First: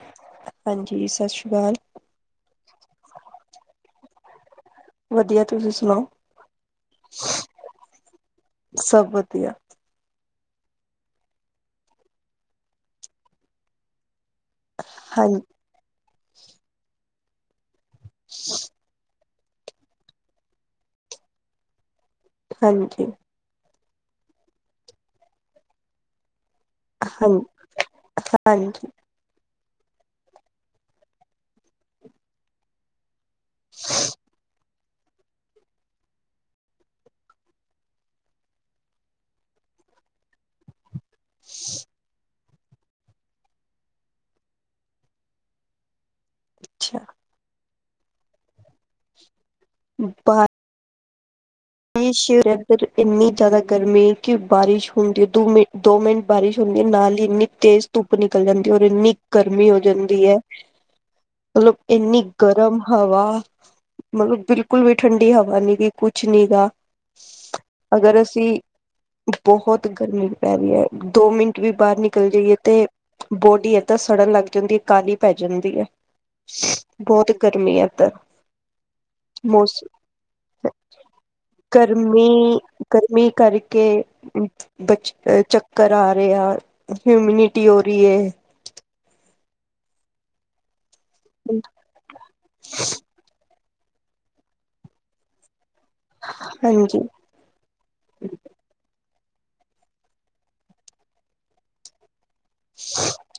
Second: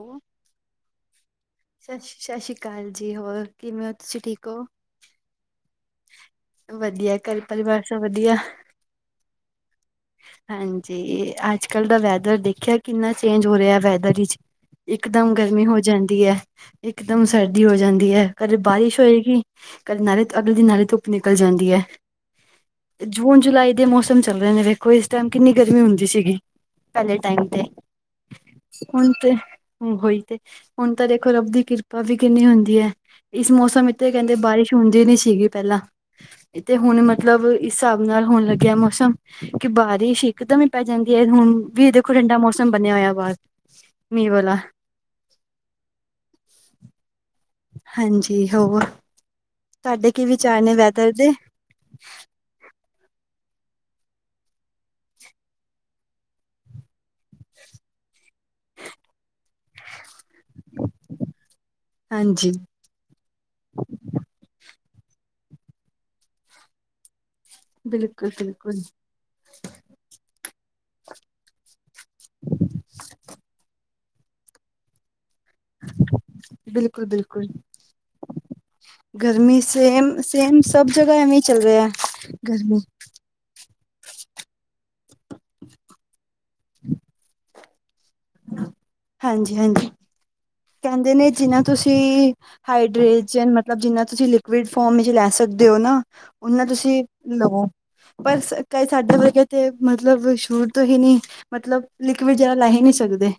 ਉਹ ਹਾਂਜੀ, ਸ਼ਸ਼੍ਰੀਕਾਲ ਸ਼ਸੀਕਾਲ ਜੀ, ਹੋਰ ਕਿਵੇਂ ਓ ਤੁਸੀਂ ਠੀਕ ਓ? ਵਧੀਆ ਤੁਸੀਂ ਸਣਾਓ? ਵਧੀਆ ਘਰ ਪਰਿਵਾਰ ਸਭ ਵਧੀਆ? ਸਭ ਵਧੀਆ। ਹਾਂਜੀ, ਅੱਜ -ਕੱਲ ਦਾ ਵੈਦਰ ਦੇਖਿਐ ਕਿੰਨਾ ਚੇਂਜ ਹੋ ਰਿਐ ਵੈਦਰ ਵਿਚ? ਇਕ ਹਾਂ ਦਮ ਗਰਮੀ ਹੋ ਜਾਂਦੀ ਐ, ਇਕ ਦਮ ਸਰਦੀ ਹੋ ਜਾਂਦੀ ਐ, ਕਦੇ ਬਾਰਿਸ਼ ਹੋਏਗੀ ਕਦੇ ਨਾਲੇ ਧ ਅਗਲੇ ਦਿਨ ਨਾਲੇ ਧੁੱਪ ਨਿਕਲ ਜਾਂਦੀ ਐ, ਹਾਂਜੀ ਜੂਨ ਜੁਲਾਈ ਦੇ ਮੋਸਮ ਚੱਲ ਰਏ ਨੇ ਵੇਖੋ ਇਸ ਟਾਈਮ ਕਿੰਨੀ ਗਰਮੀ ਹੁੰਦੀ ਸੀਗੀ। ਪੈਲੇ ਹਾਂ ਟਾਈਮ ਤੇ, ਹਾਂਜੀ ਹੁਣ ਤੇ ਓਹੀ ਤੇ ਹੁਣ ਤਾਂ ਦੇਖੋ ਰੱਬ ਦੀ ਕਿਰਪਾ ਵੀ ਕਿੰਨੀ ਹੁੰਦੀ ਐ, ਇਸ ਮੌਸਮ ਇਤੇ ਕੇਂਦੇ ਬਾਰਿਸ਼ ਹੁੰਦੀ ਨੀ ਸੀਗੀ ਪੇਲਾਂ, ਤੇ ਹੁਣ ਮਤਲਬ ਇਸਸਾਬ ਹੋਣ ਲੱਗੇਐ ਮੌਸਮ ਕਿ ਬਾਰਿਸ਼ ਇੱਕਦਮੇ ਈ ਪੈ ਜਾਂਦੀ ਐ, ਹੁਣ ਵੀ ਦੇਖੋ ਠੰਡਾ ਮੌਸਮ ਬਣੇਆ ਹੋਏਆ ਬਾਰ ਮੀਂਅ ਵਾਲਾ। ਅੱਛਾ। ਹਾਂਜੀ ਹੋਰ, ਤਾਡੇ ਕੀ ਵਿਚਾਰ ਨੇ ਵੈਦਰ ਦੇ? ਹਜੇ ਸ਼ੁਰੂ ਐ। ਮਤਲਬ ਇੰਨੀ ਜ਼ਾਦਾ ਗਰਮੀ ਕਿ ਬਾਰਿਸ਼ ਹੁੰਦੀ ਏ ਦੂ ਮਿੰ ਦੋ ਮਿੰਟ ਬਾਰਿਸ਼ ਹੁੰਦੀ ਏ ਨਾਲੀ ਇੰਨੀ ਤੇਜ਼ ਧੁੱਪ ਨਿਕਲ ਜਾਂਦੀ ਔਰ ਇੰਨੀ ਗਰਮੀ ਹੋ ਜਾਂਦੀ ਐ, ਮਲਵ ਏਂਨੀ ਹਾਂਜੀ ਗਰਮ ਹਵਾ, ਮਲਵ ਬਿਲਕੁਲ ਵੀ ਠੰਡੀ ਹਵਾ ਨੀ ਗੀ ਕੁਛ ਨੀਗਾ, ਅਗਰ ਬਿਲਕੁਲ ਅਸੀਂ ਬਿਲਕੁਲ ਬੋਹਤ ਗਰਮੀ ਪੈ ਰੀਐ ਦੋ ਮਿੰਟ ਵੀ ਬਾਅਰ ਨਿਕਲ ਜਾਈਏ ਤੇ ਬੋਡੀ ਤਾਂ ਸੜਨ ਲੱਗ ਜਾਂਦੀ ਐ, ਕਾਲੀ ਪੈ ਜਾਂਦੀ ਐ, ਸ਼ਸ ਬਿਲਕੁਲ ਬੌਤ ਬਿਲਕੁਲ ਗਰਮੀ ਐ ਏਧਰ। ਗਰਮੀ ਸੇਮ-ਸੇਮ ਸਭ ਜਗ੍ਹਾ ਐਵੇਂਈ ਚੱਲ ਰਿਐ, ਗਰਮੀ ਮੀਂ ਕਰ ਕੇ ਬਚ ਚੱਕਰ ਆ ਰੇਆ, ਹਿਊਮਿਨਿਟੀ ਹੋ ਰੀਏ ਹਾਂਜੀ- ਹਾਂਜੀ। ਕੈਂਦੇ ਨੇ ਜਿੰਨਾ ਤੁਸੀਂ ਹਾਈਡ੍ਰੇਜਨ ਮਤ ਲਵ ਜਿੰਨਾ ਤੁਸੀਂ ਲਿਕੁਿਡ ਫੌਮ ਇਚ ਲੈ ਸਕਦੇਓ ਨਾ ਓਨਾ ਹਾਂਜੀ ਤੁਸੀਂ ਲਉ, ਪਰ ਸ ਕਈ ਸਾਡੇ ਵਰਗੇ ਤੇ ਮਤਲਬ ਸ਼ੁਰ ਤੋਂ ਹੀ ਨੀ ਮਤਲਬ ਲਿਕੁਇਡ ਜਿਆਦਾ ਲੈ ਹੀ ਨੀ ਸਕਦੇ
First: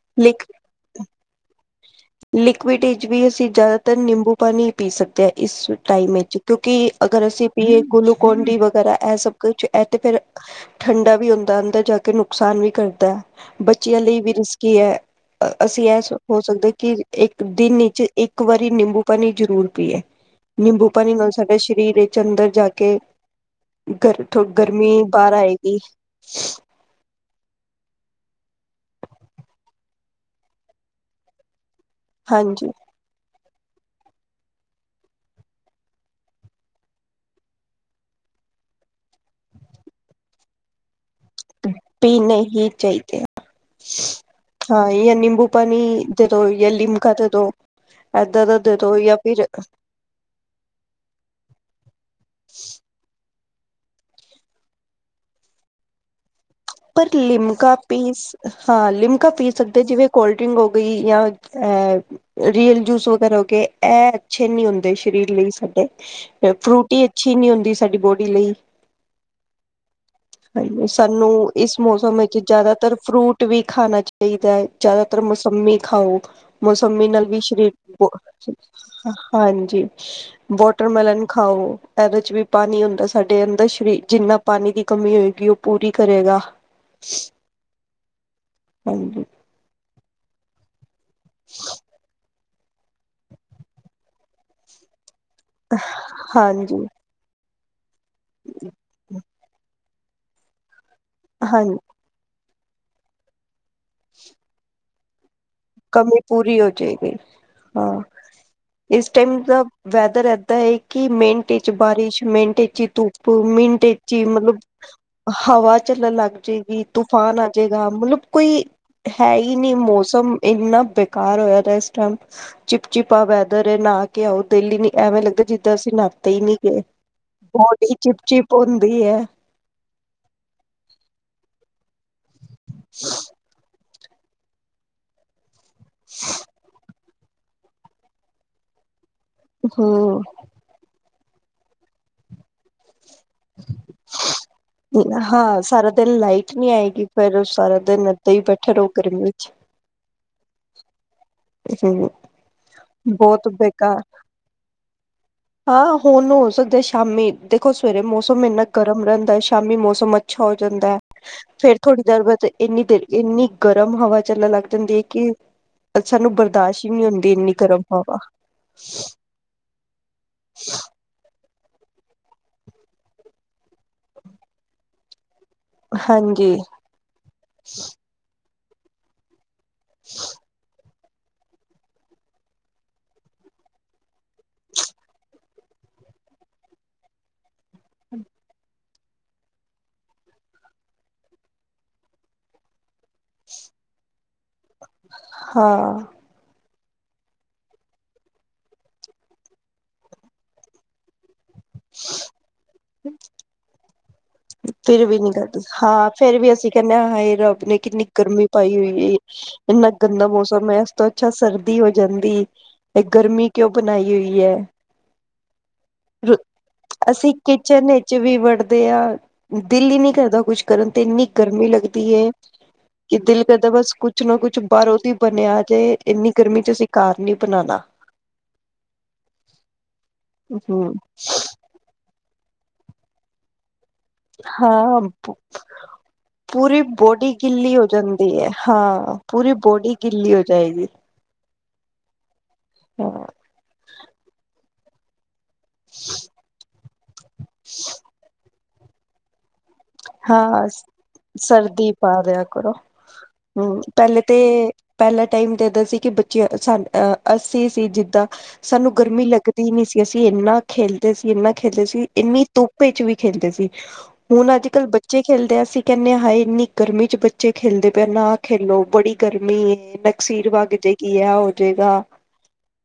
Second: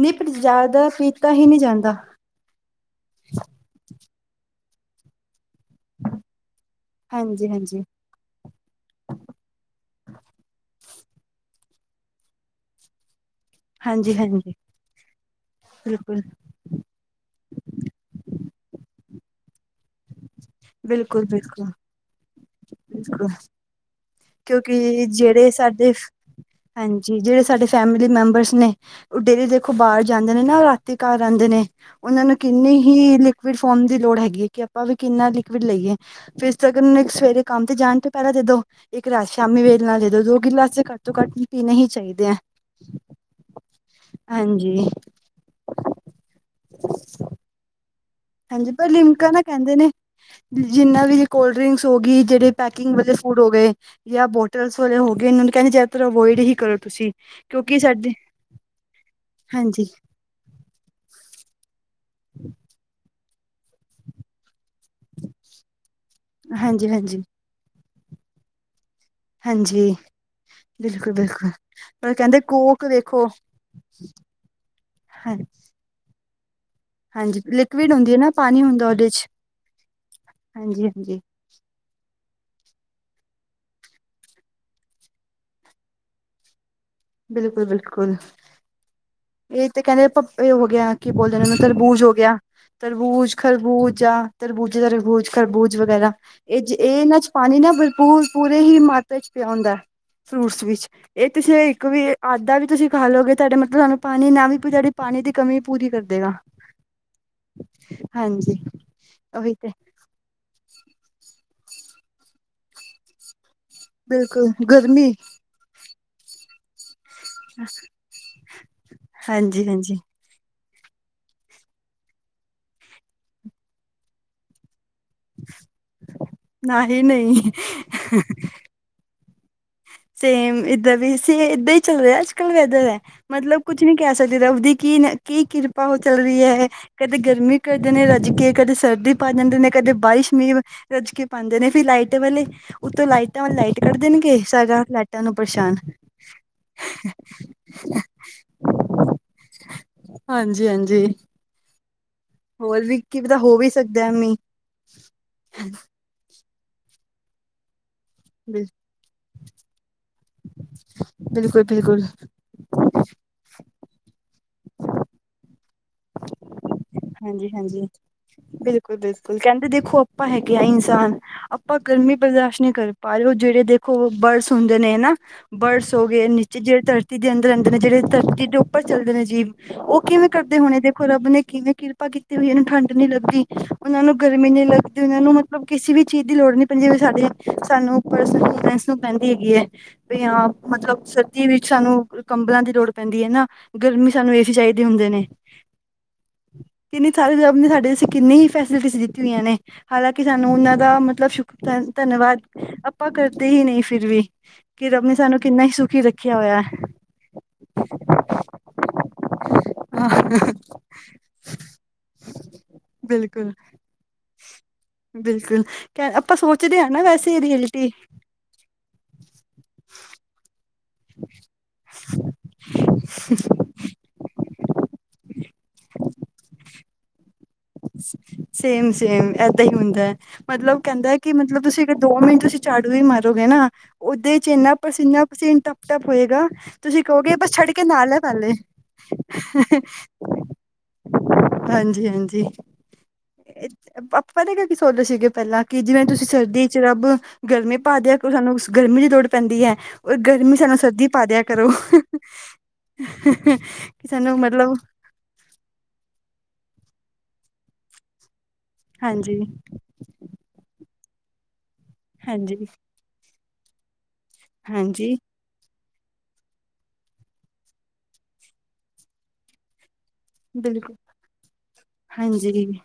ਨੀ ਪਰ ਜਾਂਦਾ ਪੀਤਾ ਹੀ ਨੀ ਜਾਂਦਾ। ਲਿਕੁਇਡ ਵਿੱਚ ਵੀ ਅਸੀਂ ਜ਼ਿਆਦਾਤਰ ਨਿੰਬੂ ਪਾਣੀ ਈ ਪੀ ਸਕਦੇ ਆ ਇਸ ਟਾਈਮ ਇਚ ਕਿਉਂਕਿ, ਅਗਰ ਹਾਂਜੀ ਅਸੀਂ ਪੀਏ ਹਾਂਜੀ ਗੁਲੂਕੋਨ ਡੀ ਵਗੈਰਾ ਐ ਸਭ ਕੁਛ ਐ ਤੇ ਫਿਰ ਠੰਡਾ ਵੀ ਹੁੰਦਾ, ਅੰਦਰ ਜਾ ਕੇ ਨੁਕਸਾਨ ਵੀ ਕਰਦਾ। ਬੱਚਿਆਂ ਹਾਂਜੀ ਲਈ ਵੀ ਹਾਂਜੀ ਰਿਸਕੀ ਐ ਅਸੀਂ ਐ ਬਿਲਕੁਲ ਸੋਚ ਸਕਦੇ ਕਿ ਇੱਕ ਦਿਨ ਇਚ ਇੱਕ ਵਾਰੀ ਨਿੰਬੂ ਪਾਣੀ ਜ਼ਰੂਰ ਪੀਏ ਨਿੰਬੂ ਪਾਣੀ ਬਿਲਕੁਲ ਨਾਲ ਸਾਡਾ ਬਿਲਕੁਲ ਸਰੀਰ ਇਚ ਅੰਦਰ ਜਾ ਕੇ ਬਿਲਕੁਲ ਗਰਥੋ ਗਰਮੀ ਕਿਉਂਕਿ ਬਾਅਰ ਜਿਹੜੇ ਆਏਗੀ ਸਾਡੇ ਹਾਂਜੀ ਜਿਹੜੇ ਸਾਡੇ ਫੈਮਿਲੀ ਮੈਂਬਰਸ ਨੇ ਡੇਲੀ ਦੇਖੋ ਬਾਹਰ ਜਾਂਦੇ ਨੇ ਨਾ ਰਾਤੀ ਘਰ ਆਉਂਦੇ ਨੇ ਉਹਨਾਂ ਨੂੰ ਹਾਂਜੀ ਕਿੰਨੇ ਹੀ ਲਿਕੁਿਡ ਫੋਮ ਦੀ ਲੋੜ ਹੈਗੀ ਹੈ ਕਿ ਆਪਾਂ ਵੀ ਕਿੰਨਾ ਲਿਕੁਿਡ ਲਈਏ। ਫਿਰ ਸੇ ਅਗਰ ਸਵੇਰੇ ਕੰਮ ਤੇ ਜਾਣ ਤੋਂ ਪਹਿਲਾਂ ਦੇ ਦੋ। ਇੱਕ ਰਾਤ ਸ਼ਾਮੀ ਵੇਲੇ ਨਾਲੇ ਦੋ-ਦੋ ਗਿਲਾਸ ਘੱਟ ਤੋਂ ਘੱਟ ਪੀਣੇ ਹੀ ਪੀ ਚਾਹੀਦੇ ਹੈ ਨਹੀਂ ਚਾਹੀਦੇ। ਹਾਂਜੀ, ਹਾਂ ਜਾਂ ਨਿੰਬੂ ਪਾਣੀ ਦੇ ਦੋ ਜਾਂ ਲਿਮਕਾ ਦੇ ਦੋ। ਇਦਾਂ ਦਾ ਹਾਂਜੀ ਦੇ ਪਰ ਦੋ ਜਾਂ ਲਿਮਕਾ ਨਾ ਫਿਰ ਕਹਿੰਦੇ ਨੇ ਜਿੰਨਾ ਵੀ ਕੋਲਡਰਿੰਸ ਹੋ ਗਈ ਜਿਹੜੇ ਪੈਕਿੰਗ ਵਾਲੇ ਫੂਡ ਹੋ ਗਏ। ਜਾਂ ਬੋਟਲਸ ਵਗੈਰਾ ਹੋ ਗਏ ਇਹਨਾਂ ਕਹਿ ਜ਼ਿਆਦਾਤਰ ਅਵਾਈਡ ਹੀ ਕਰ। ਪਰ ਲਿਮਕਾ ਪੀਸ ਹਾਂ ਲਿਮਕਾ ਪੀ ਸਕਦੇ ਹਾਂਜੀ, ਜਿਵੇਂ ਕੋਲਡ ਹੋ ਗਈ ਜਾਂ ਐ ਰੀਅਲ ਜੂਸ ਵਗੈਰਾ ਹੋ ਗਏ ਐ ਅੱਛੇ ਨਹੀਂ ਹੁੰਦੇ ਸਰੀਰ ਲਈ ਸਾਡੇ ਹਾਂਜੀ, ਫਰੂਟੀ ਹਾਂਜੀ, ਅੱਛੀ ਨਹੀਂ ਹੁੰਦੀ ਸਾਡੀ ਬੋਡੀ ਲਈ। ਹਾਂਜੀ ਹਾਂਜੀ ਬਿਲਕੁਲ ਸਾਨੂੰ ਬਿਲਕੁਲ। ਇਸ ਪਰ ਮੌਸਮ ਵਿੱਚ ਕਹਿੰਦੇ ਕੋਕ ਜ਼ਿਆਦਾਤਰ ਵੇਖੋ ਫਰੂਟ ਵੀ ਖਾਣਾ ਚਾਹੀਦਾ ਹੈ ਜ਼ਿਆਦਾਤਰ ਹਾਂ ਮੁਸੰਮੀ ਖਾਓ। ਮੌਸੰਮੀ ਨਾਲ ਹਾਂਜੀ ਵਿਸ਼ ਲਿਕੁਿਡ ਕ ਹੁੰਦੀ ਹੈ ਨਾ ਪਾਣੀ ਹੁੰਦਾ ਉਹਦੇ ਚ ਹਾਂਜੀ ਹਾਂਜੀ, ਹਾਂਜੀ ਵੋਟਰਮੈਲਨ ਖਾਓ ਇਹਦੇ ਚ ਵੀ ਪਾਣੀ ਹੁੰਦਾ ਸਾਡੇ ਅੰਦਰ ਸਰੀਰ ਜਿੰਨਾ ਪਾਣੀ ਦੀ ਕਮੀ ਹੋਏਗੀ ਉਹ ਪੂਰੀ ਕਰੇਗਾ। ਬਿਲਕੁਲ ਬਿਲਕੁਲ ਹਾਂਜੀ ਇਹ ਤੇ ਕਹਿੰਦੇ ਪੱਪੇ ਹੋ ਗਿਆ। ਕੀ ਬੋਲਦੇ ਨੇ ਰਹਿੰਦੇ ਤਰਬੂਜ ਹੋ ਗਿਆ ਤਰਬੂਜ, ਖਰਬੂਜਾ, ਤਰਬੂਜੇ ਤਰਬੂਜ ਖਰਬੂਜ ਵਗੈਰਾ ਇਹ ਹਾਂਜੀ ਇਹ ਇਹਨਾਂ ਚ ਪਾਣੀ ਨਾ ਬਰਪੂਰ ਪੂਰੇ ਹੀ ਮਾਤਰਾ ਚ ਪਿਆ ਹੁੰਦਾ ਹੈ। ਫਰੂਟਸ ਵਿੱਚ ਇਹ ਤੁਸੀਂ ਹਾਂਜੀ ਇੱਕ ਵੀ ਆਧਾ ਵੀ ਤੁਸੀਂ ਖਾ ਲਓਗੇ ਤੁਹਾਡੇ ਮਤਲਬ ਤੁਹਾਨੂੰ ਪਾਣੀ ਨਾ ਵੀ ਪੀਏ ਤੁਹਾਡੀ ਪਾਣੀ ਦੀ ਕਮੀ ਪੂਰੀ ਕਰ ਕਮੀ ਦੇਗਾ ਪੂਰੀ ਹੋ ਜਾਏਗੀ ਹਾਂ ਹਾਂਜੀ ਇਸ ਟਾਈਮ ਉਹੀ ਦਾ ਤੇ ਵੈਦਰ ਇਦਾਂ ਹੈ ਕਿ ਮਿੰਟ 'ਚ ਬਾਰਿਸ਼ ਮਿੰਟ 'ਚ ਧੁੱਪ ਮਿੰ ਮਿੰਟ ਇਚ ਬਿਲਕੁਲ ਮਤਲਬ ਗਰਮੀ ਹਵਾ ਚੱਲਣ ਲੱਗ ਜਾਏਗੀ ਤੂਫਾਨ ਆਜੇਗਾ ਮਤਲਬ ਕੋਈ ਹੈ ਹਾਂਜੀ ਨਹੀਂ ਹਾਂਜੀ ਮੌਸਮ ਇੰਨਾ ਬੇਕਾਰ ਹੋਇਆ ਇਸ ਟਾਈਮ ਚਿਪਚਿਪਾ ਆ ਵੈਦਰ ਨਹਾ ਕੇ ਆਓ ਦਿਲ ਨੀ ਐਵੇਂ ਲੱਗਦਾ ਜਿੱਦਾਂ ਅਸੀਂ ਨਾਤੇ ਹੀ ਨਹੀਂ ਗਏ ਨਾ ਹੀ ਨਹੀਂ ਬੋਰਡੀ ਚਿਪ-ਚਿਪ ਹੁੰਦੀ ਹੈ। ਸੇਮ ਇਦਾਂ ਦਾ ਸੇ ਇਦਾਂ ਹੀ ਚੱਲ ਰਿਹਾ ਅੱਜ ਕੱਲ ਵੈਦਰ ਹੈ ਮਤਲਬ ਕੁੱ ਕੁਛ ਨੀ ਕਹਿ ਸਕਦੇ ਰੱਬ ਦੀ ਕੀ ਕੀ ਕਿਰਪਾ ਉਹ ਚੱਲ ਰਹੀ ਹੈ। ਕਦੇ ਗਰਮੀ ਕਰਦੇ ਨੇ ਰੱਜ ਕੇ ਕਦੇ ਸਰਦੀ ਪਾ ਜਾਂਦੇ ਨੇ ਕਦੇ ਹੂੰ। ਬਾਰਿਸ਼ ਵੀ ਰੱਜ ਕੇ ਪਾਉਂਦੇ ਨੇ ਫਿਰ ਲਾਈਟ ਵਾਲੇ ਉੱਤੋਂ ਲਾਈਟਾਂ ਲਾਈਟ ਕੱਟ ਦੇਣਗੇ ਸਾਰਾ ਲਾਈਟਾਂ ਨੂੰ ਹਾਂ ਪਰੇਸ਼ਾਨ ਸਾਰਾ ਦਿਨ ਲਾਈਟ ਨੀ ਆਏਗੀ ਫਿਰ ਸਾਰਾ ਦਿਨ ਇੱਧਾਂ ਹੀ ਬੈਠੇ ਰਹੋ ਗਰਮੀ ਵਿੱਚ। ਹਾਂਜੀ ਹਾਂਜੀ ਹੂੰ,,, ਹੋਰ ਵੀ ਕੀ ਪਤਾ ਬਹੁਤ ਹੋ ਵੀ ਬੇਕਾਰ। ਸਕਦਾ ਮੀਂਹ ਹਾਂ ਹੁਣ ਹੋ ਸਕਦਾ ਸ਼ਾਮੀ ਦੇਖੋ ਸਵੇਰੇ ਮੌਸਮ ਇੰਨਾ ਗਰਮ ਰਹਿੰਦਾ ਸ਼ਾਮੀ ਮੌਸਮ ਅੱਛਾ ਹੋ ਜਾਂਦਾ ਐ ਫਿਰ ਥੋੜੀ ਬਿਲਕੁਲ-ਬਿਲਕੁਲ ਦੇਰ ਬਾਅਦ ਇੰਨੀ ਦੇਰ ਇੰਨੀ ਗਰਮ ਹਵਾ ਚੱਲਣ ਲੱਗ ਜਾਂਦੀ ਐ ਕਿ, ਸਾਨੂੰ ਬਰਦਾਸ ਹੀ ਨਈ ਹੁੰਦੀ ਇੰਨੀ ਹਾਂਜੀ-ਹਾਂਜੀ ਗਰਮ ਹਵਾ ਬਿਲਕੁਲ ਬਿਲਕੁਲ ਕਹਿੰਦੇ ਦੇਖੋ ਆਪਾਂ ਹੈਗੇ ਆ ਇਨਸਾਨ ਆਪਾਂ ਗਰਮੀ ਬਰਦਾਸ ਨਹੀਂ ਪਾ ਰਹੇ ਉਹ ਜਿਹੜੇ ਦੇਖੋ ਬਰਡਸ ਹੁੰਦੇ ਨੇ ਨਾ ਬਰਡਸ ਹੋ ਗਏ ਹਾਂਜੀ ਨੀਚੇ ਜਿਹੜੇ ਧਰਤੀ ਦੇ ਅੰਦਰ ਰਹਿੰਦੇ ਨੇ ਜਿਹੜੇ ਧਰਤੀ ਦੇ ਉੱਪਰ ਚੱਲਦੇ ਨੇ ਜੀਵ ਉਹ ਕਿਵੇਂ ਕਟਦੇ ਹੋਣੇ ਦੇਖੋ ਰੱਬ ਨੇ ਕਿਵੇਂ ਕਿਰਪਾ ਕੀਤੀ ਹੋਈ ਐ ਇਹਨੂੰ ਠੰਡ ਨੀ ਲੱਗੀ। ਉਹਨਾਂ ਨੂੰ ਗਰਮੀ ਨੀਂ ਲੱਗਦੀ ਉਨਾਂ ਨੂੰ ਮਤਲਬ ਕਿਸੇ ਵੀ ਚੀਜ਼ ਦੀ ਲੋੜ ਨੀਂ ਪੈਂਦੀ ਜਿਵੇਂ ਸਾਡੇ ਸਾਨੂੰ [unintelligible] ਪੈਂਦੀ ਹੈਗੀ ਐ ਵੀ ਹਾਂ ਮਤਲਬ ਸਰਦੀ ਵਿੱਚ ਸਾਨੂੰ ਕੰਬਲਾਂ ਦੀ ਲੋੜ ਪੈਂਦੀ ਆ ਨਾ ਗਰਮੀ ਸਾਨੂੰ ਏਸੀ ਚਾਹੀਦੇ ਹੁੰਦੇ ਨੇ। ਹਾਂ ਕਿੰਨੀ ਸਾਰੇ ਰੱਬ ਨੇ ਸਾਡੇ ਕਿੰਨੀ ਹੀ ਫੈਸਿਲਿਟੀਸ ਦਿੱਤੀ ਹੋਈਆਂ ਨੇ। ਹਾਲਾਂਕਿ ਸਾਨੂੰ ਉਨਾਂ ਦਾ ਮਤਲਬ ਸ਼ੁਕਰ ਧੰਨਵਾਦ ਆਪਾਂ ਕਰਦੇ ਹੀ ਨਈ ਫਿਰ ਵੀ। ਕਿ ਫਿਰ ਰੱਬ ਨੇ ਵੀ ਨੀ ਸਾਨੂੰ ਕਰਦਾ ਕਿੰਨਾ ਹੀ ਸੁਖੀ ਹਾਂ ਰੱਖਿਆ ਫੇਰ ਵੀ ਹੋਇਆ ਅਸੀਂ ਕਹਿਣੇ ਆ ਹਾਏ, ਰੱਬ ਨੇ ਕਿੰਨੀ ਗਰਮੀ ਪਾਈ ਹੋਈ ਏ। ਇੰਨਾ ਗੰਦਾ ਹਾਂ ਮੌਸਮ ਹੈ ਤੋਂ ਅੱਛਾ ਸਰਦੀ ਹੋ ਜਾਂਦੀ ਏਹ ਗਰਮੀ ਬਿਲਕੁਲ ਕਿਉਂ ਬਣਾਈ ਹੋਈ ਐ। ਬਿਲਕੁਲ ਕੇ ਆਪਾਂ ਸੋਚਦੇ ਆ ਨਾ ਅਸੀਂ ਵੈਸੇ ਰੀਅਲਟੀ ਕਿਚਨ ਵਿੱਚ ਵੀ ਵੱਢਦੇ ਆ, ਦਿਲ ਈ ਨੀ ਕਰਦਾ ਕੁਛ ਕਰਨ ਤੇ ਇੰਨੀ ਗਰਮੀ ਲੱਗਦੀ ਐ। ਕਿ ਦਿਲ ਕਰਦਾ ਬਸ ਕੁਛ ਨਾ ਕੁਛ ਬਾਹਰੋਂ ਦੀ ਬਣਿਆ ਆ ਜੇ ਇੰਨੀ ਗਰਮੀ ਚ ਅਸੀ ਘਾਰ ਨੀ ਬਣਾਣਾ। ਸੇਮ-ਸੇਮ ਏਦਾਂ ਹੀ ਹੁੰਦਾ ਮਤਲਬ ਹਮ ਕਹਿੰਦਾ ਕਿ ਮਤਲਬ ਤੁਸੀਂ ਦੋ ਮਿੰਟ ਤੁਸੀਂ ਝਾੜੂ ਵੀ ਮਾਰੋਗੇ ਨਾ ਓਦੇ ਚ ਇਨਾ ਹਾਂ ਪਸੀਨਾ ਪਸੀਨ ਟੱਪ ਟੱਪ ਹੋਏਗਾ ਪੂਰੀ ਤੁਸੀਂ ਬੋਡੀ ਕਹੋਗੇ ਬਸ ਛੱਡ ਗਿੱਲੀ ਕੇ ਹੋ ਨਹਲਾ ਲੈ ਜਾਂਦੀ ਹੈ ਪਹਿਲੇ ਹਾਂ ਪੂਰੀ ਬੋਡੀ ਗਿੱਲੀ ਹੋ ਜਾਏਗੀ। ਹਾਂਜੀ-ਹਾਂਜੀ ਹਾਂ ਆਪਾ ਪਤਾ ਕੀ ਸੋਚਦੇ ਸੀਗੇ ਪਹਿਲਾਂ ਕਿ ਜਿਵੇਂ ਤੁਸੀਂ ਸਰਦੀ ਚ ਰੱਬ ਗਰਮੀ ਪਾਦਿਆ ਕਰੋ ਸਾਨੂੰ ਗਰਮੀ ਦੀ ਲੋੜ ਪੈਂਦੀ ਐ ਓ ਗਰਮੀ ਹਾਂ ਸਾਨੂੰ ਸਰਦੀ ਪਾ ਦਿਆ ਕਰੋ। ਸਰਦੀ ਪਾ ਦਿਆ ਕਰੋ ਹਮ ਕਿ ਪਹਿਲੇ ਸਾਨੂੰ ਤੇ ਮਤਲਬ ਪਹਿਲਾ ਟਾਈਮ ਤਾਂ ਏਦਾਂ ਸੀ ਕਿ ਬੱਚੇ ਸ ਅ ਅਸੀ ਸੀ ਜਿੱਦਾਂ ਸਾਨੂੰ ਗਰਮੀ ਹਾਂਜੀ ਲੱਗਦੀ ਨੀਂ ਸੀ। ਅਸੀਂ ਇੰਨਾ ਖੇਲਦੇ ਸੀ ਇਨਾ ਖੇਲਦੇ ਸੀ ਇੰਨੀ ਹਾਂਜੀ ਧੁੱਪ ਚ ਵੀ ਖੇਲਦੇ ਸੀ ਹੁਣ ਅੱ ਜ ਕੱਲ੍ਹ ਹਾਂਜੀ ਬੱਚੇ ਖੇਲਦੀਆ ਅਸੀ ਕਹਿੰਦੇ ਹਾਏ ਇੰਨੀ ਗਰਮੀ ਚ ਬੱਚੇ ਖੇਲਦੇ ਪਏ ਆ ਨਾ ਖੇਲੋ ਬੜੀ ਗਰਮੀ ਏ ਨਕਸੀਰ ਵਗ ਬਿਲਕੁਲ, ਜਾਏਗੀ ਆ ਹੋ ਜਾਏਗਾ ਹਾਂਜੀ,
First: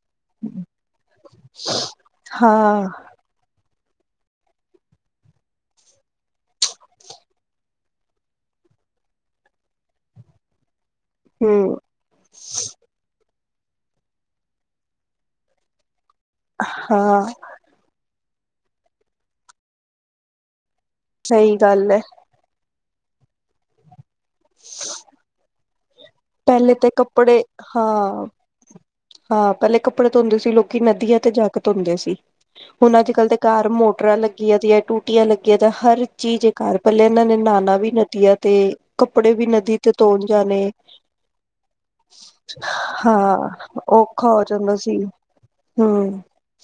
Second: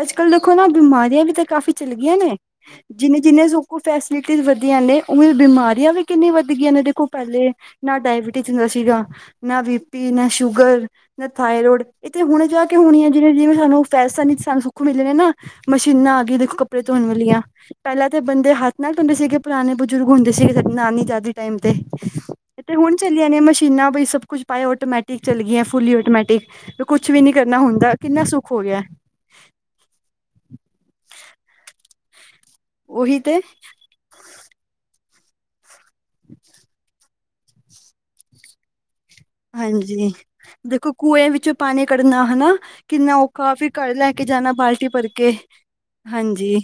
ਅੱਜ-ਕੱਲ੍ਹ ਦੇਖੋ ਨਾ ਬਿਮਾਰੀਆਂ ਵੀ ਤੇ ਕਾਫੀ ਚੱਲ ਗਈਆਂ ਨੇ ਹਾਂ ਜਿੰਨੇ-ਜਿੰਨੇ ਸ ਫੈਸਿਲਿਟੀਜ਼ ਵਧੀਆ ਨੇ ਉਵੇਂ ਬਿਮਾਰੀਆਂ ਵੀ ਕਿੰਨੀਆਂ ਵੱਧ ਗਈਆਂ ਨੇ ਦੇਖੋ ਪਹਿਲੇ ਨਾ ਡਾਇਬਿਟੀਜ਼ ਹੁੰਦਾ ਸੀਗਾ, ਨਾ ਬੀ ਪੀ ਨਾ ਸ਼ੂਗਰ। ਨਾ ਹਮ ਥਾਈਰੋਡ ਏਹ ਤੇ ਹੁਣ ਜਾ ਕੇ ਹੋਣੀ ਆ ਜਿਵੇਂ ਜਿਵੇਂ ਸਾਨੂੰ ਫੈਸਨ ਵਿਚ ਸਾਨੂੰ ਸੁੱਖ ਮਿਲਰੇ ਨਾ ਮਸ਼ੀਨਾਂ ਆ ਗਈ ਦੇਖੋ ਕੱਪੜੇ ਧੋਣ ਹਾਂ ਵਾਲੀਆ ਪਹਿਲਾਂ ਤਾਂ ਬੰਦੇ ਹੱਥ ਨਾਲ ਧੋਦੇ ਸੀਗੇ ਪੁਰਾਣੇ ਬਜ਼ੁਰਗ ਹੁੰਦੇ ਸੀਗੇ ਸਾਡੇ ਨਾਨੀ ਦਾਦੀ ਟਾਈਮ ਸਹੀ ਤੇ ਗੱਲ ਹੈ ਤੇ ਹੁਣ ਚੱਲੀਆਂ ਨੇ ਮਸ਼ੀਨਾਂ ਬਈ ਸਭ ਕੁਛ ਪਏ ਔਟੋਮੈਟਿਕ ਚੱਲ ਗਈਆਂ ਫੁੱਲੀ ਪਹਿਲੇ ਟੋਮੈਟਿਕ ਤੇ ਕੁਛ ਵੀ ਨੀ ਕੱਪੜੇ ਕਰਨਾ ਹੁੰਦਾ ਕਿੰਨਾ ਹਾਂ ਸੁੱਖ ਹੋ ਗਿਆ। ਹਾਂ ਪਹਿਲੇ ਕੱਪੜੇ ਧੋਂਦੇ ਸੀ ਲੋਕੀਂ ਨਦੀਆਂ ਤੇ ਜਾ ਕੇ ਧੋਂਦੇ ਸੀ ਹੁਣ ਅੱਜ ਉਹੀ ਕੱਲ੍ਹ ਦੇ ਤੇ ਘਰ ਮੋ ਟਰਾ ਲੱਗੀਆਂ ਦੀਆਂ ਟੂਟੀਆਂ ਲੱਗੀਆਂ ਤੇ ਹਰ ਚੀਜ਼ ਇਹ ਘਰ ਪਹਿਲੇ ਇਹਨਾਂ ਨੇ ਨਾਣਾ ਵੀ ਨਦੀਆਂ ਤੇ ਕੱਪੜੇ ਵੀ ਨਦੀ ਤੇ ਹਾਂਜੀ ਧੋਣ ਜਾਣੇ ਦੇਖੋ ਖੂਏ ਵਿੱਚੋਂ ਪਾਣੀ ਕੱਢਨਾ ਹਨਾ ਕਿੰਨਾ ਹਾਂ ਔਖਾ ਫਿ ਘਰ ਲੈ ਕੇ ਔਖਾ ਹੋ ਜਾਣਾ ਜਾਂਦਾ ਬਾਲਟੀ ਸੀ ਭਰ ਕੇ। ਹਮ ਹਾਂਜੀ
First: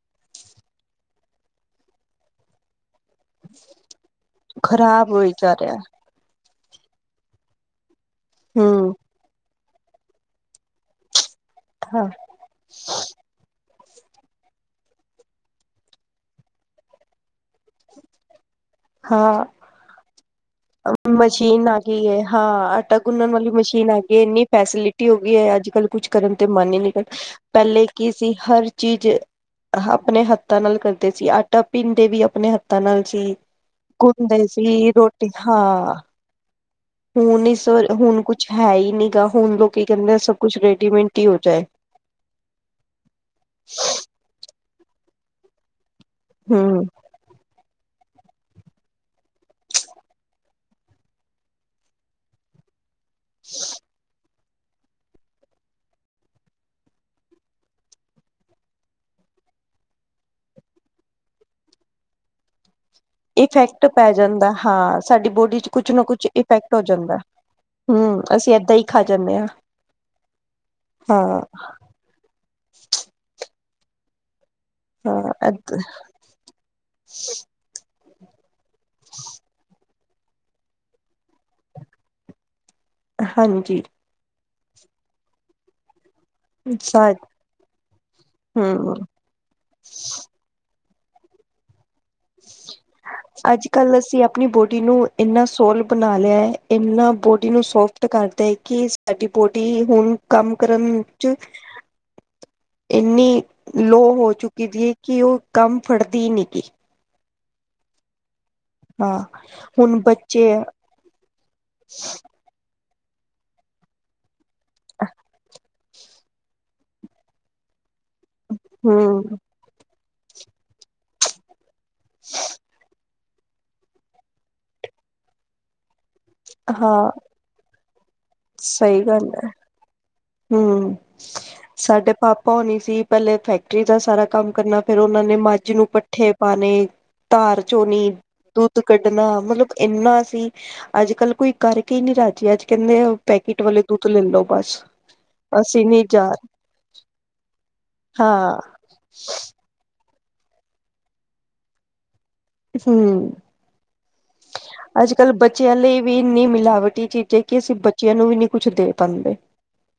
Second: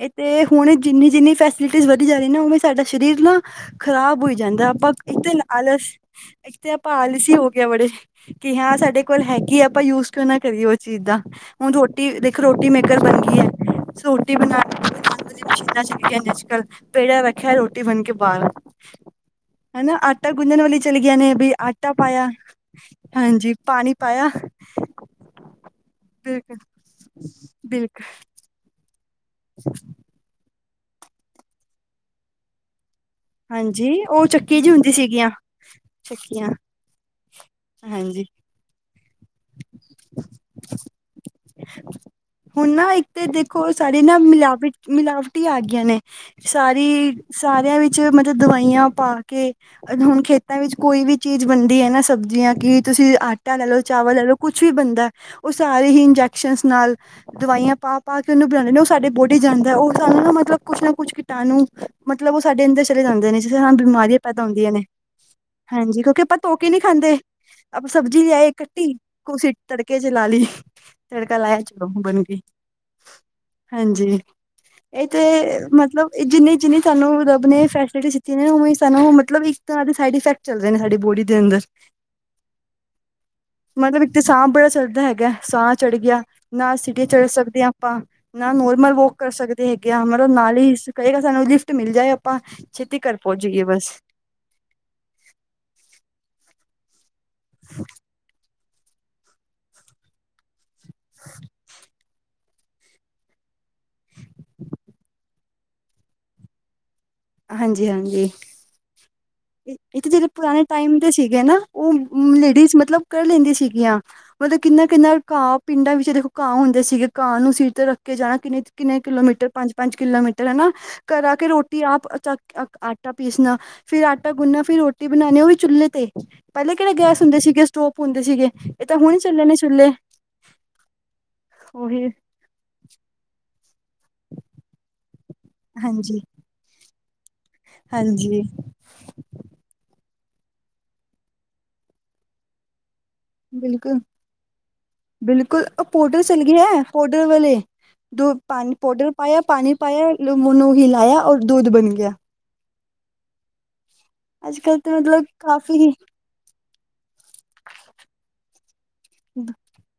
ਇਹ ਤੇ ਹੁਣ ਜਿੰਨੀ ਜਿੰਨੀ ਫੈਸਿਲਿਟੀਜ਼ ਵਧੀ ਜਾ ਰਈ ਨਾ ਉਮੇ ਸਾਡਾ ਸਰੀਰ ਨਾ ਖ਼ਰਾਬ ਹੋਈ ਜਾਂਦਾ ਆਪਾਂ ਖ਼ਰਾਬ ਇੱਕ ਹੋਈ ਦਿਨ ਜਾ ਰਿਹਾ ਆਲਸ ਤੇ ਆਪਾਂ ਆਲਸੀ ਹੋ ਗਿਆ ਬੜੇ ਕਿ ਹਾਂ ਹਮ ਸਾਡੇ ਕੋਲ ਹੈਗੀ ਆ ਆਪਾਂ ਯੂਜ ਕਿਉਂ ਨਾ ਕਰੀਏ ਉਹ ਚੀਜ਼ ਦਾ ਹੁਣ ਹਾਂ ਰੋਟੀ ਦੇਖੋ ਰੋਟੀ ਮੇਕਰ ਬਣ ਗਈ ਰੋਟੀ ਬਣਾਣ ਬਸ ਮਸ਼ੀਨਾਂ ਚ ਅੱਜਕੱਲ ਪੇੜਿਆ ਰੱਖਿਆ ਰੋਟੀ ਬਣ ਕੇ ਬਾਹਰ ਆ ਹਾਂ ਹਨਾ ਆਟਾ ਗੁੰਜਣ ਵਾਲੀ ਚਲੀ ਗਈ ਨੇ ਵੀ ਨਾ ਆਟਾ ਕੀ ਹੈ ਪਾਇਆ ਹਾਂ ਆਟਾ ਗੁੰਨਣ ਹਾਂਜੀ ਮਸ਼ੀਨ ਪਾਣੀ ਗਈ ਹੈ ਪਾਇਆ ਇੰਨੀ ਫੈਸਿਲਿਟੀ ਹੋ ਗਈ ਹੈ ਅੱਜ ਕੱਲ੍ਹ ਕੁਛ ਕਰਨ ਤੇ ਬਿਲਕੁਲ ਮਨ ਨੀ ਪੈ ਪਹਿਲੇ ਕੀ ਸੀ ਹਰ ਚੀਜ਼ ਆ ਆਪਣੇ ਹੱਥਾਂ ਨਾਲ ਕਰਦੇ ਸੀ ਆਟਾ ਪੀਂਦੇ ਵੀ ਆਪਣੇ ਹੱਥਾਂ ਨਾਲ ਸੀ। ਹਾਂਜੀ ਘੁੰਦੇ ਸੀ ਰੋਟੀ ਹਾਂ ਸ਼ਕੀਿਆ ਹੁਣ ਇਸ ਵਾਰੀ ਹੁਣ ਕੁਛ ਹੈ ਹੀ ਨੀ ਗਾ ਹੁਣ ਲੋਕ ਕੀ ਕਹਿੰਦੇ ਸਭ ਕੁਛ ਰੈਡੀਮੇਟ ਹੀ ਹੋ ਜਾਏ। ਹੁਣ ਨਾ ਇੱਕ ਤੇ ਦੇਖੋ ਸਾਰੀ ਨਾ ਮਿਲਾਵਟੀ ਮਿਲਾਵਟ ਆ ਗਈਆਂ ਨੇ, ਹੂੰ ਸਾਰੀ ਸਾਰਿਆਂ ਵਿੱਚ ਮਤਲਬ ਦਵਾਈਆਂ ਪਾ ਕੇ ਹੁਣ ਖੇਤਾਂ ਵਿੱਚ ਕੋਈ ਵੀ ਚੀਜ਼ ਬਣਦੀ ਏ ਨਾ ਸਬਜ਼ੀਆਂ ਕਿ ਤੁਸੀਂ ਆਟਾ ਲੈ ਲਉ ਲੈ ਲੋ ਕੁਛ ਵੀ ਬੰਦਾ ਉਹ ਸਾਰੇ ਹੀ ਇੰਜੈਕਸ਼ਨ ਨਾਲ਼ ਦਵਾਈਆਂ ਪਾ ਪਾ ਕੇ ਉਹਨੂੰ ਬਣਾਂਦੇ ਨੇ ਉਹ ਸਾਡੇ ਬੋਡੀ ਜਾਂਦਾ ਉਹ ਸਾਨੂੰ ਨਾ ਮਤਲਬ ਕੁਛ ਨਾ ਕੁਛ ਕੀਟਾਣੂ ਮਤਲਬ ਉਹ ਸਾਡੇ ਅੰਦਰ ਚਲੇ ਜਾਂਦੇ ਨੇ ਜਿੱਥੇ ਹਾਂ ਇਫੈਕਟ ਪੈ ਬਿਮਾਰੀਆਂ ਪੈਦਾ ਜਾਂਦਾ ਹੁੰਦੀਆਂ ਨੇ ਹਾਂ ਸਾਡੀ ਬੋਡੀ ਚ ਕੁਛ ਹਾਂਜੀ ਨਾ ਕਿਉਂਕਿ ਕੁਛ ਆਪਾਂ ਧੋ ਕੇ ਥੋ ਕਿ ਇਫੈਕਟ ਨੀ ਹੋ ਖਾਂਦੇ ਜਾਂਦਾ। ਆਪਾਂ ਹੂੰ ਸਬਜ਼ੀ ਲਿਆਏ ਅਸੀਂ ਏਦਾਂ ਹੀ ਕੱਟੀ ਖਾ ਜਾਂਦੇ ਹਾਂ ਕੁਸੀ ਤੜਕੇ ਚ ਲਾ ਲੀ ਤੜਕਾ ਹਾਂ ਲਾਇਆ ਚ ਬਣ ਗ ਹਾਂਜੀ ਇਹ ਤੇ ਹਾਂ ਏਦਾਂ ਮਤਲਬ ਜਿੰਨੀ ਜਿੰਨੀ ਸਾਨੂੰ ਰੱਬ ਨੇਂ ਫੈਸਿਲਿਟੀ ਦੀਤ ਜਿਵੇਂ ਓਵੇਂ ਸਾਨੂੰ ਮਤਲਬ ਇੱਕ ਤਰ੍ਹਾਂ ਦੇ ਸਾਈਡ ਇਫੈਕਟ ਚੱਲਦੇ ਨੇ ਸਾਡੀ ਬੋਡੀ ਦੇ ਅੰਦਰ ਹਾਂਜੀ। ਮਤਲਬ ਇੱਕ ਤੇ ਸਾਹ ਬੜਾ ਚਰਦਾ ਹੈਗਾ ਸਾਹ ਚੜ੍ਹ ਗਿਆ ਨਾ ਸਿਟੀ ਚੜ੍ਹ ਸਕਦੇ ਆ ਆਪਾਂ ਨਾ ਨੋਰਮਲ ਹੂੰ ਵੋਕ ਕਰ ਸਕਦੇ ਹੈਗੇ ਆ ਮਤਲਬ ਨਾਲ਼ ਹੀ ਕਹੇਗਾ ਸਾਨੂੰ ਲਿਫ਼ਟ ਮਿਲ ਜਾਏ ਆਪਾਂ ਛੇਤੀ ਘਰ ਪਹੁੰਚ ਜਾਈਏ ਅੱਜ ਬਸ ਕੱਲ੍ਹ ਅਸੀਂ ਆਪਣੀ ਬੋਡੀ ਨੂੰ ਇੰਨਾ ਸੋਲ ਬਣਾ ਲਿਆ ਐ ਇੰਨਾ ਬੋਡੀ ਨੂੰ ਸੋਫਟ ਕਰਦਾ ਹੈ ਕਿ ਸਾਡੀ ਬੋਡੀ ਹਿ ਹੁਣ ਕੰਮ ਕਰਨ ਚ ਇੰਨੀ ਲੋ ਹੋ ਚੁੱਕੀ ਜੀ ਕਿ ਉਹ ਕੰਮ ਫੜਦੀ ਈ ਨੀ ਗੀ। ਹਾਂਜੀ ਹਾਂਜੀ ਹਾਂ ਹੁਣ ਇਕ ਤੇ ਜਿਹੜੇ ਬੱਚੇ ਪੁਰਾਣੇ ਟਾਈਮ ਦੇ ਸੀਗੇ ਨਾ ਉਹ ਲੇਡੀਜ਼ ਮਤਲਬ ਕਰ ਲੈਂਦੀਆਂ ਸੀਗੀਆਂ ਮਤਲਬ ਕਿੰਨਾ ਕਿੰਨਾ ਘਾਹ ਪਿੰਡਾਂ ਵਿੱਚ ਦੇਖੋ ਘਾਹ ਹੁੰਦੇ ਸੀਗੇ ਘਾਹ ਨੂੰ ਸਿਰ ਤੇ ਰੱਖ ਕੇ ਜਾਣਾ ਕਿੰਨੇ ਕਿੰਨੇ ਹੂੰ ਕਿਲੋਮੀਟਰ ਪੰਜ ਪੰਜ ਕਿਲੋਮੀਟਰ ਹਨਾ ਘਰ ਆ ਕੇ ਰੋਟੀ ਆਪ ਚ ਆਟਾ ਪੀਸਣਾ ਫਿਰ ਆਟਾ ਗੁੰਨਣਾ ਫਿਰ ਰੋਟੀ ਬਣਾ ਨੀ ਉਹ ਵੀ ਚੁੱਲ੍ਹੇ ਤੇ। ਪਹਿਲੇ ਕਿਹੜੇ ਹਾਂ ਗੈਸ ਹੁੰਦੇ ਸੀਗੇ ਸਟੋਵ ਹੁੰਦੇ ਸੀਗੇ ਇਹ ਤਾਂ ਹੁਣ ਚੱਲੇ ਨੇ ਚੁੱਲੇ ਹਮ ਉਹੀ ਸਾਡੇ ਪਾਪਾ ਹੋਣੀ ਸੀ ਪਹਿਲੇ ਫੈਕਟਰੀ ਦਾ ਸਾਰਾ ਕੰਮ ਕਰਨਾ ਫੇਰ ਉਹਨਾਂ ਨੇ ਮੱਝ ਨੂੰ ਹਾਂਜੀ ਪੱਠੇ ਪਾਣੇ ਧਾਰ ਝੋਣੀ ਹਾਂਜੀ ਦੁੱਧ ਦੁੱਧ ਕੱਢਣਾ ਮਤਲਬ ਇੰਨਾ ਸੀ ਅੱਜ ਕੱਲ੍ਹ ਕੋਈ ਕਰਕੇ ਈ ਨੀ ਰਾਜੀ ਅੱਜ ਕਹਿੰਦੇ ਆ ਪੈਕਟ ਵਾਲੇ ਬਿਲਕੁਲ ਦੁੱਧ ਲੈ ਲਓ ਬਸ। ਬਿਲਕੁਲ ਉਹ ਅਸੀਂ ਨੀ ਪਾਊਡਰ ਜਾ ਚੱਲ ਗਿਆ ਹੈ ਪਾਊਡਰ ਵਾਲੇ ਦੋ ਹਾਂ ਪਾ ਪਾਊਡਰ ਪਾਇਆ ਪਾਣੀ ਪਾਇਆ ਲੂ ਮੋਨੂੰ ਹਲਾਇਆ ਔਰ ਦੁੱਧ ਬਣ ਗਿਆ। ਹਮ ਅੱਜ ਕੱਲ ਤਾਂ ਅੱਜ ਮਤਲਬ ਕੱਲ੍ਹ ਬੱਚਿਆਂ ਕਾਫੀ ਹੀ ਲਈ ਵੀ ਇੰਨੀ ਮਿਲਾਵਟੀ ਚੀਜ਼ ਹੈ ਕਿ ਅਸੀਂ ਬੱਚਿਆਂ ਨੂੰ ਵੀ ਨਹੀਂ ਕੁਛ ਦੇ। ਪਾਉਂਦੇ।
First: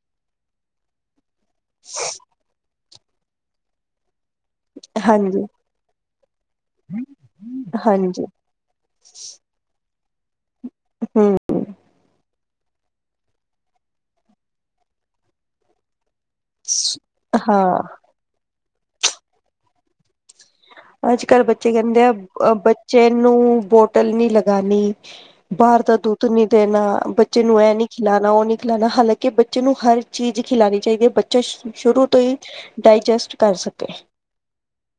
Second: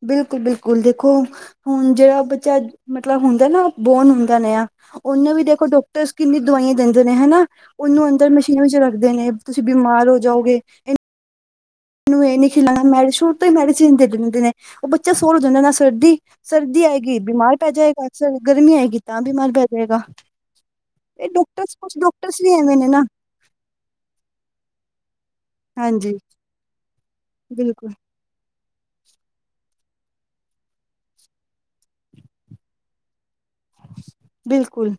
ਬਿਲਕੁਲ- ਬਿਲਕੁਲ ਦੇਖੋ ਹੁਣ ਜਿਹੜਾ ਬੱਚਾ ਮਤਲਬ ਹੁੰਦਾ ਨਾ ਬੋਨ ਹੁੰਦਾ ਨਾ ਉਹਨੂੰ ਹਾਂਜੀ, ਵੀ ਦੇਖੋ ਡਾਕਟਰਸ ਕਿੰਨੀ ਦਵਾਈਆਂ ਦਿੰਦੇ ਨੇ ਹਨਾ ਉਹਨੂੰ ਹਾਂਜੀ ਅੰਦਰ ਮਸ਼ੀਨਾਂ ਵਿੱਚ ਰੱਖਦੇ ਨੇ। ਤੁਸੀਂ ਬਿਮਾਰ ਹੋ ਜਾਓਗੇ, ਇਨ ਹੂੰ। ਨੂੰ ਇਹ ਨੀ ਖੀ ਲਾਣਾ ਨਾਲੇ ਛੋਟੇ ਮੈਡਿਸੀਜ ਦੇ ਦੇਂਦੈ ਨੇ ਉਹ ਬੱਚਾ ਸੋਹ ਜਾਂਦਾ ਨਾ, ਸਰਦੀ ਸਰਦੀ ਆਏਗੀ ਬਿਮਾਰ ਪੈ ਹਾਂ ਜਾਏਗਾ, ਗਰਮੀ ਆਏਗੀ ਤਾਂ ਬਿਮਾਰ ਪੈ ਜਾਏਗਾ। ਅੱਜ ਇਹ ਕੱਲ ਬੱਚੇ ਡਾਕਟਰਸ ਕੁਛ ਕਹਿੰਦੇ ਆ, ਡਾਕਟਰਸ ਵੀ ਐਵੇਂ ਨੇ ਨਾ ਬੱਚੇ ਨੂੰ ਬੋਟਲ ਨੀ ਲਗਾਣੀ। ਬਾਹਰ ਦਾ ਹਾਂਜੀ ਦੁੱਧ ਨੀ ਦੇਣਾ, ਬੱਚੇ ਨੂੰ ਇਹ ਨੀ ਬਿਲਕੁਲ ਖਿਲਾ ਨਾ ਉਹ ਨਹੀਂ ਖਿਲਾਣਾ ਹਾਲਾਂਕਿ ਬੱਚੇ ਨੂੰ ਹਰ ਚੀਜ਼ ਖਿਲਾਣੀ ਚਾਹੀਦੀ ਹੈ ਬੱਚਾ ਸ਼ੁਰੂ ਤੋਂ ਈ ਡਾਇਜਸਟ ਕਰ ਸਕ ਬਿਲਕੁਲ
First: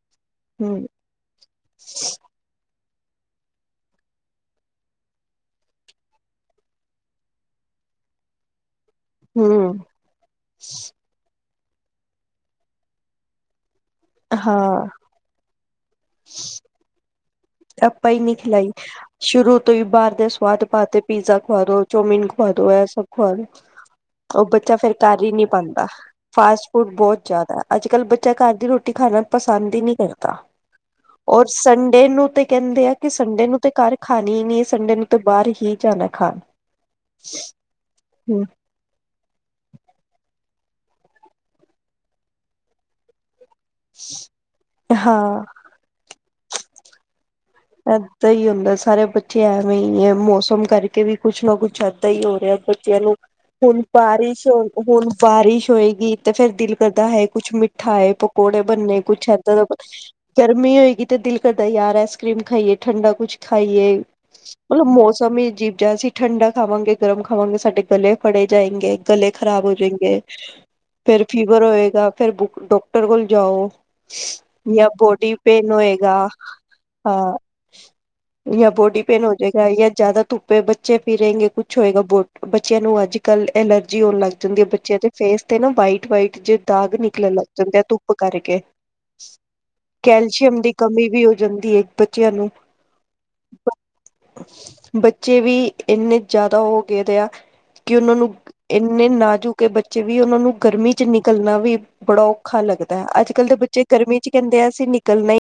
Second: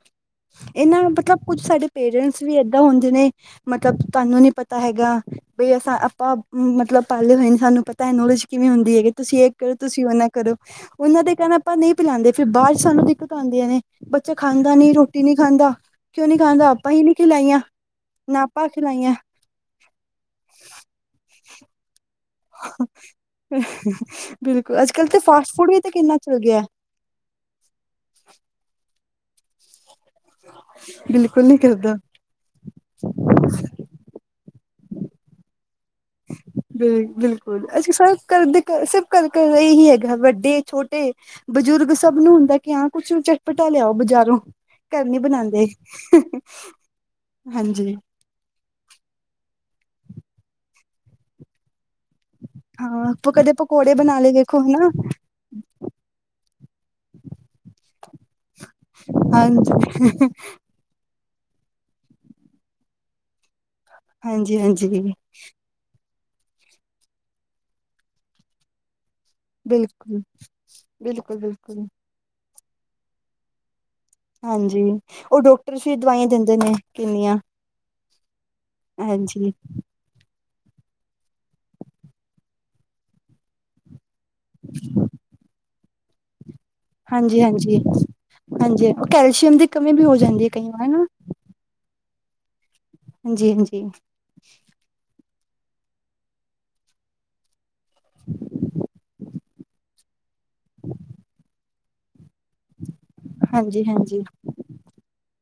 ਇਹਨਾਂ ਮਤਲਬ ਕੁੱਝ ਸਾਡੇ ਪੇਰੈਂਟਸ ਵੀ ਇ- ਦਾ ਹੁੰਦੇ ਨੇ ਮਤਬ ਤੁਹਾਨੂੰ ਨੀ ਪਤਾ ਹੈਗਾ। ਬਈ ਅਸਾਂ ਆਪਾਂ ਮਤਲਬ ਪਹਿਲੇ ਨਹੀਂ ਸਾਨੂੰ ਪਤਾ ਏ ਨੋਲੈਜ। ਕਿਵੇਂ ਹੁੰਦੀ ਹੈਗੀ ਤੁਸੀਂ ਇਹ ਕਰੋ ਹੂੰ ਤੁਸੀਂ ਉਹ ਨਾਂ ਕਰੋ, ਉਹਨਾਂ ਦੇ ਕਹਿਣਾ ਆਪਾਂ ਨਹੀਂ ਪਿਲਾਂਦੇ ਫੇਰ ਬਾਅਦ ਚ ਸਾਨੂੰ ਦਿੱਕ- ਤਾਂ ਹੋਂਦੀਆਂ ਨੇ ਬੱਚਾ ਖਾਂਦਾ ਹਾਂ ਨੀ ਰੋਟੀ ਨੀ ਖਾਂਦਾ, ਕਿਉਂ ਨੀ ਖਾਂਦਾ ਆਪਾਂ ਹੀ ਨੀ ਖਿਲਾਈਆਂ। ਆਪਾਂ ਹੀ ਨੀ ਨਾ ਆਪਾਂ ਖਿਲਾਈ, ਖਿਲਾਈਆਂ ਸ਼ੁਰੂ ਤੋਂ ਹੀ ਬਾਹਰ ਦੇ ਸਵਾਦ ਪਾਤੇ ਪੀਜ਼ਾ ਖਵਾ ਦੋ ਚੋਮਿਨ ਖਵਾ ਦੋ ਏ ਸਭ ਖਵਾ ਦੋ, ਉਹ ਬੱਚਾ ਬਿਲਕੁਲ ਅੱਜ ਫੇਰ ਕੱਲ੍ਹ ਤੇ ਕਰ ਈ ਨੀ ਫਾਸਟ ਫੂਡ ਵੀ ਪਾਂਦਾ ਤਾਂ ਕਿੰਨਾ ਚੱਲ ਗਿਆ ਫਾਸਟ ਫੂਡ ਬੋਤ ਜਾਦਾ ਅੱਜ-ਕੱਲ ਬੱਚਾ ਘਰ ਦੀ ਰੋਟੀ ਖਾਣਾ ਪਸੰਦ ਈ ਨਹੀਂ ਕਰਦਾ, ਔਰ ਬਿਲਕੁਲ ਨੀ ਕਰਦਾ ਸੰਡੇ ਨੂੰ ਤੇ ਕਹਿੰਦੇ ਆ ਕਿ ਸੰਡੇ ਨੂੰ ਤੇ ਘਰ ਖਾਣੀ ਹੀ ਨਹੀ‌। ਸੰਡੇ ਨੂੰ ਤਾਂ ਬਾਹਰ ਹੀ ਜਾਣਾ ਖਾਣ। ਜੀ ਬਿਲਕੁਲ ਅਸੀਂ ਸਾਰੇ ਘਰ ਦੇ ਸਭ ਘਰ-ਘਰ ਏਹੀ ਹੈਗਾ। ਵੱਡੇ-ਛੋਟੇ ਬਜ਼ੁਰਗ ਸਭ ਨੂੰ ਹੁੰਦਾ, ਕਿ ਹਾਂ ਕੁਛ ਚਟ- ਪਟਾ ਲਿਆਓ ਬਜ਼ਾਰੋਂ, ਘਰ ਨੀ ਹਾਂ ਬਣਾਂਦੇ ਹਾਂਜੀ। ਐਦਾ ਹੀ ਹੁੰਦਾ ਸਾਰੇ ਬੱਚੇ ਐਵੇਂ ਹੀ ਐ। ਮੌਸਮ ਕਰਕੇ ਵੀ ਕੁਛ ਨਾ ਕੁੱਛ ਐ ਹੀ ਹੋ ਰਿਹਾ ਬੱਚਿਆਂ ਨੂੰ ਹਾਂ ਕਦੇ ਹੁਣ ਪਕੌੜੇ ਬਣਾ ਲਏ ਬਾਰਿਸ਼ ਵੇਖੋ ਹਨਾ -ਹੁਣ ਬਾਰਿਸ਼ ਹੋਏਗੀ ਤੇ ਫੇਰ ਦਿਲ ਕਰਦਾ ਹੈ, ਕੁੱਛ ਮਿੱਠਾ ਆਏ ਪ- ਪਕੌੜੇ ਬਣਨੇ ਕੁੱਛ ਏਦਾਂ ਦਾ ਹਾਂਜੀ ਕੁੱ ਗਰਮੀ ਹੋਏਗੀ। ਤੇ ਦਿਲ ਕਰਦਾ ਯਾਰ ਐਸਕਰ੍ਰੀਮ ਖਾਈਏ ਠੰਡਾ ਕੁਛ ਖਾਈਏ। ਹਾਂਜੀ ਮਤਲਬ ਹਾਂਜੀ ਮੌਸਮ ਹੀ ਜੀ ਜਾਂ ਅਸੀਂ ਠੰਡਾ ਖਾਵਾਂਗੇ, ਗਰਮ ਖਾਵਾਂਗੇ ਸਾਡੇ ਗਲੇ ਫੜੇ ਜਾਏਗੇ। ਗਲੇ ਖ਼ਰਾਬ ਹੋਜੇਗੇ, ਬਿਲਕੁਲ ਫੇਰ ਬਿਲਕੁਲ ਫੀਵਰ ਬਿਲਕੁਲ ਹੋਏਗਾ ਫੇਰ ਡੌਕਟਰ ਕੋਲ ਜਾਓ। ਹਾਂਜੀ ਜਾਂ ਬੋਡੀ ਉਹ ਪੇਨ ਡਾਕਟਰ ਫਿਰ ਹੋਏਗਾ। ਦਵਾਈਆਂ ਦਿੰਦੇ ਨੇ ਕਿੰਨੀਆਂ ਹਾਂ, ਜਾਂ ਬੋਡੀ ਪੇਨ ਹੋ ਜੇ ਹਾਂਜੀ ਗਾ ਜਾਂ ਜ਼ਿਆਦਾ ਤੁ ਬੱਚੇ ਫੀਰੇ ਗੇ ਕੁਛ ਹੋਏਗਾ ਬੋਟ, ਬੱਚਿਆਂ ਨੂੰ ਅੱਜ ਕੱਲ ਐਲਰਜੀ ਹੋਣ ਲੱਗ ਜਾਂਦੀ ਏ ਬੱਚਿਆਂ ਤੇ ਫੇਸ ਤੇ ਨਾ ਵਾਈਟ-ਵਾਈਟ ਜੇ ਦਾਗ ਨਿਕਲਣ ਹਾਂਜੀ ਲੱਗ ਜਾਂਦੇ ਹਾਂਜੀ ਆ ਧੁੱਪ ਕਰਕੇ, ਹਾਂਜੀ ਉਹ ਕੈਲਸ਼ੀਅਮ ਦੀ ਕਮੀ ਵੀ ਹੋ ਜਾਂਦੀ ਹੈ ਕੈਲਸ਼ੀਅਮ ਕਈ ਦੀ ਵਾਰ ਨਾ ਕਮੀ ਵੀ ਹੋ ਜਾਂਦੀ ਏ। ਬੱਚਿਆਂ ਨੂੰ। ਹਾਂਜੀ-ਹਾਂਜੀ। ਬੱਚੇ ਵੀ ਇੰਨੇ ਜਾਦਾ ਹੋ ਗਏ ਦੇ ਆ ਕਿ ਉਹਨਾਂ ਨੂੰ, ਇੰਨੇ ਨਾਜੂਕ ਏ ਬੱਚੇ ਵੀ ਉਹਨਾਂ ਨੂੰ ਗਰਮੀ ਚ ਨਿਕਲਣਾ ਵੀ ਬੜਾ ਔਖਾ ਲੱਗਦਾ। ਅੱਜ ਕੱਲ ਦੇ ਬੱਚੇ ਹਾਂਜੀ ਗਰਮੀ ਹਾਂਜੀ ਚ ਕਹਿੰਦੇ ਆ ਅਸੀਂ ਨਿਕਲਣਾ ਹੀ ਨਹੀਂ।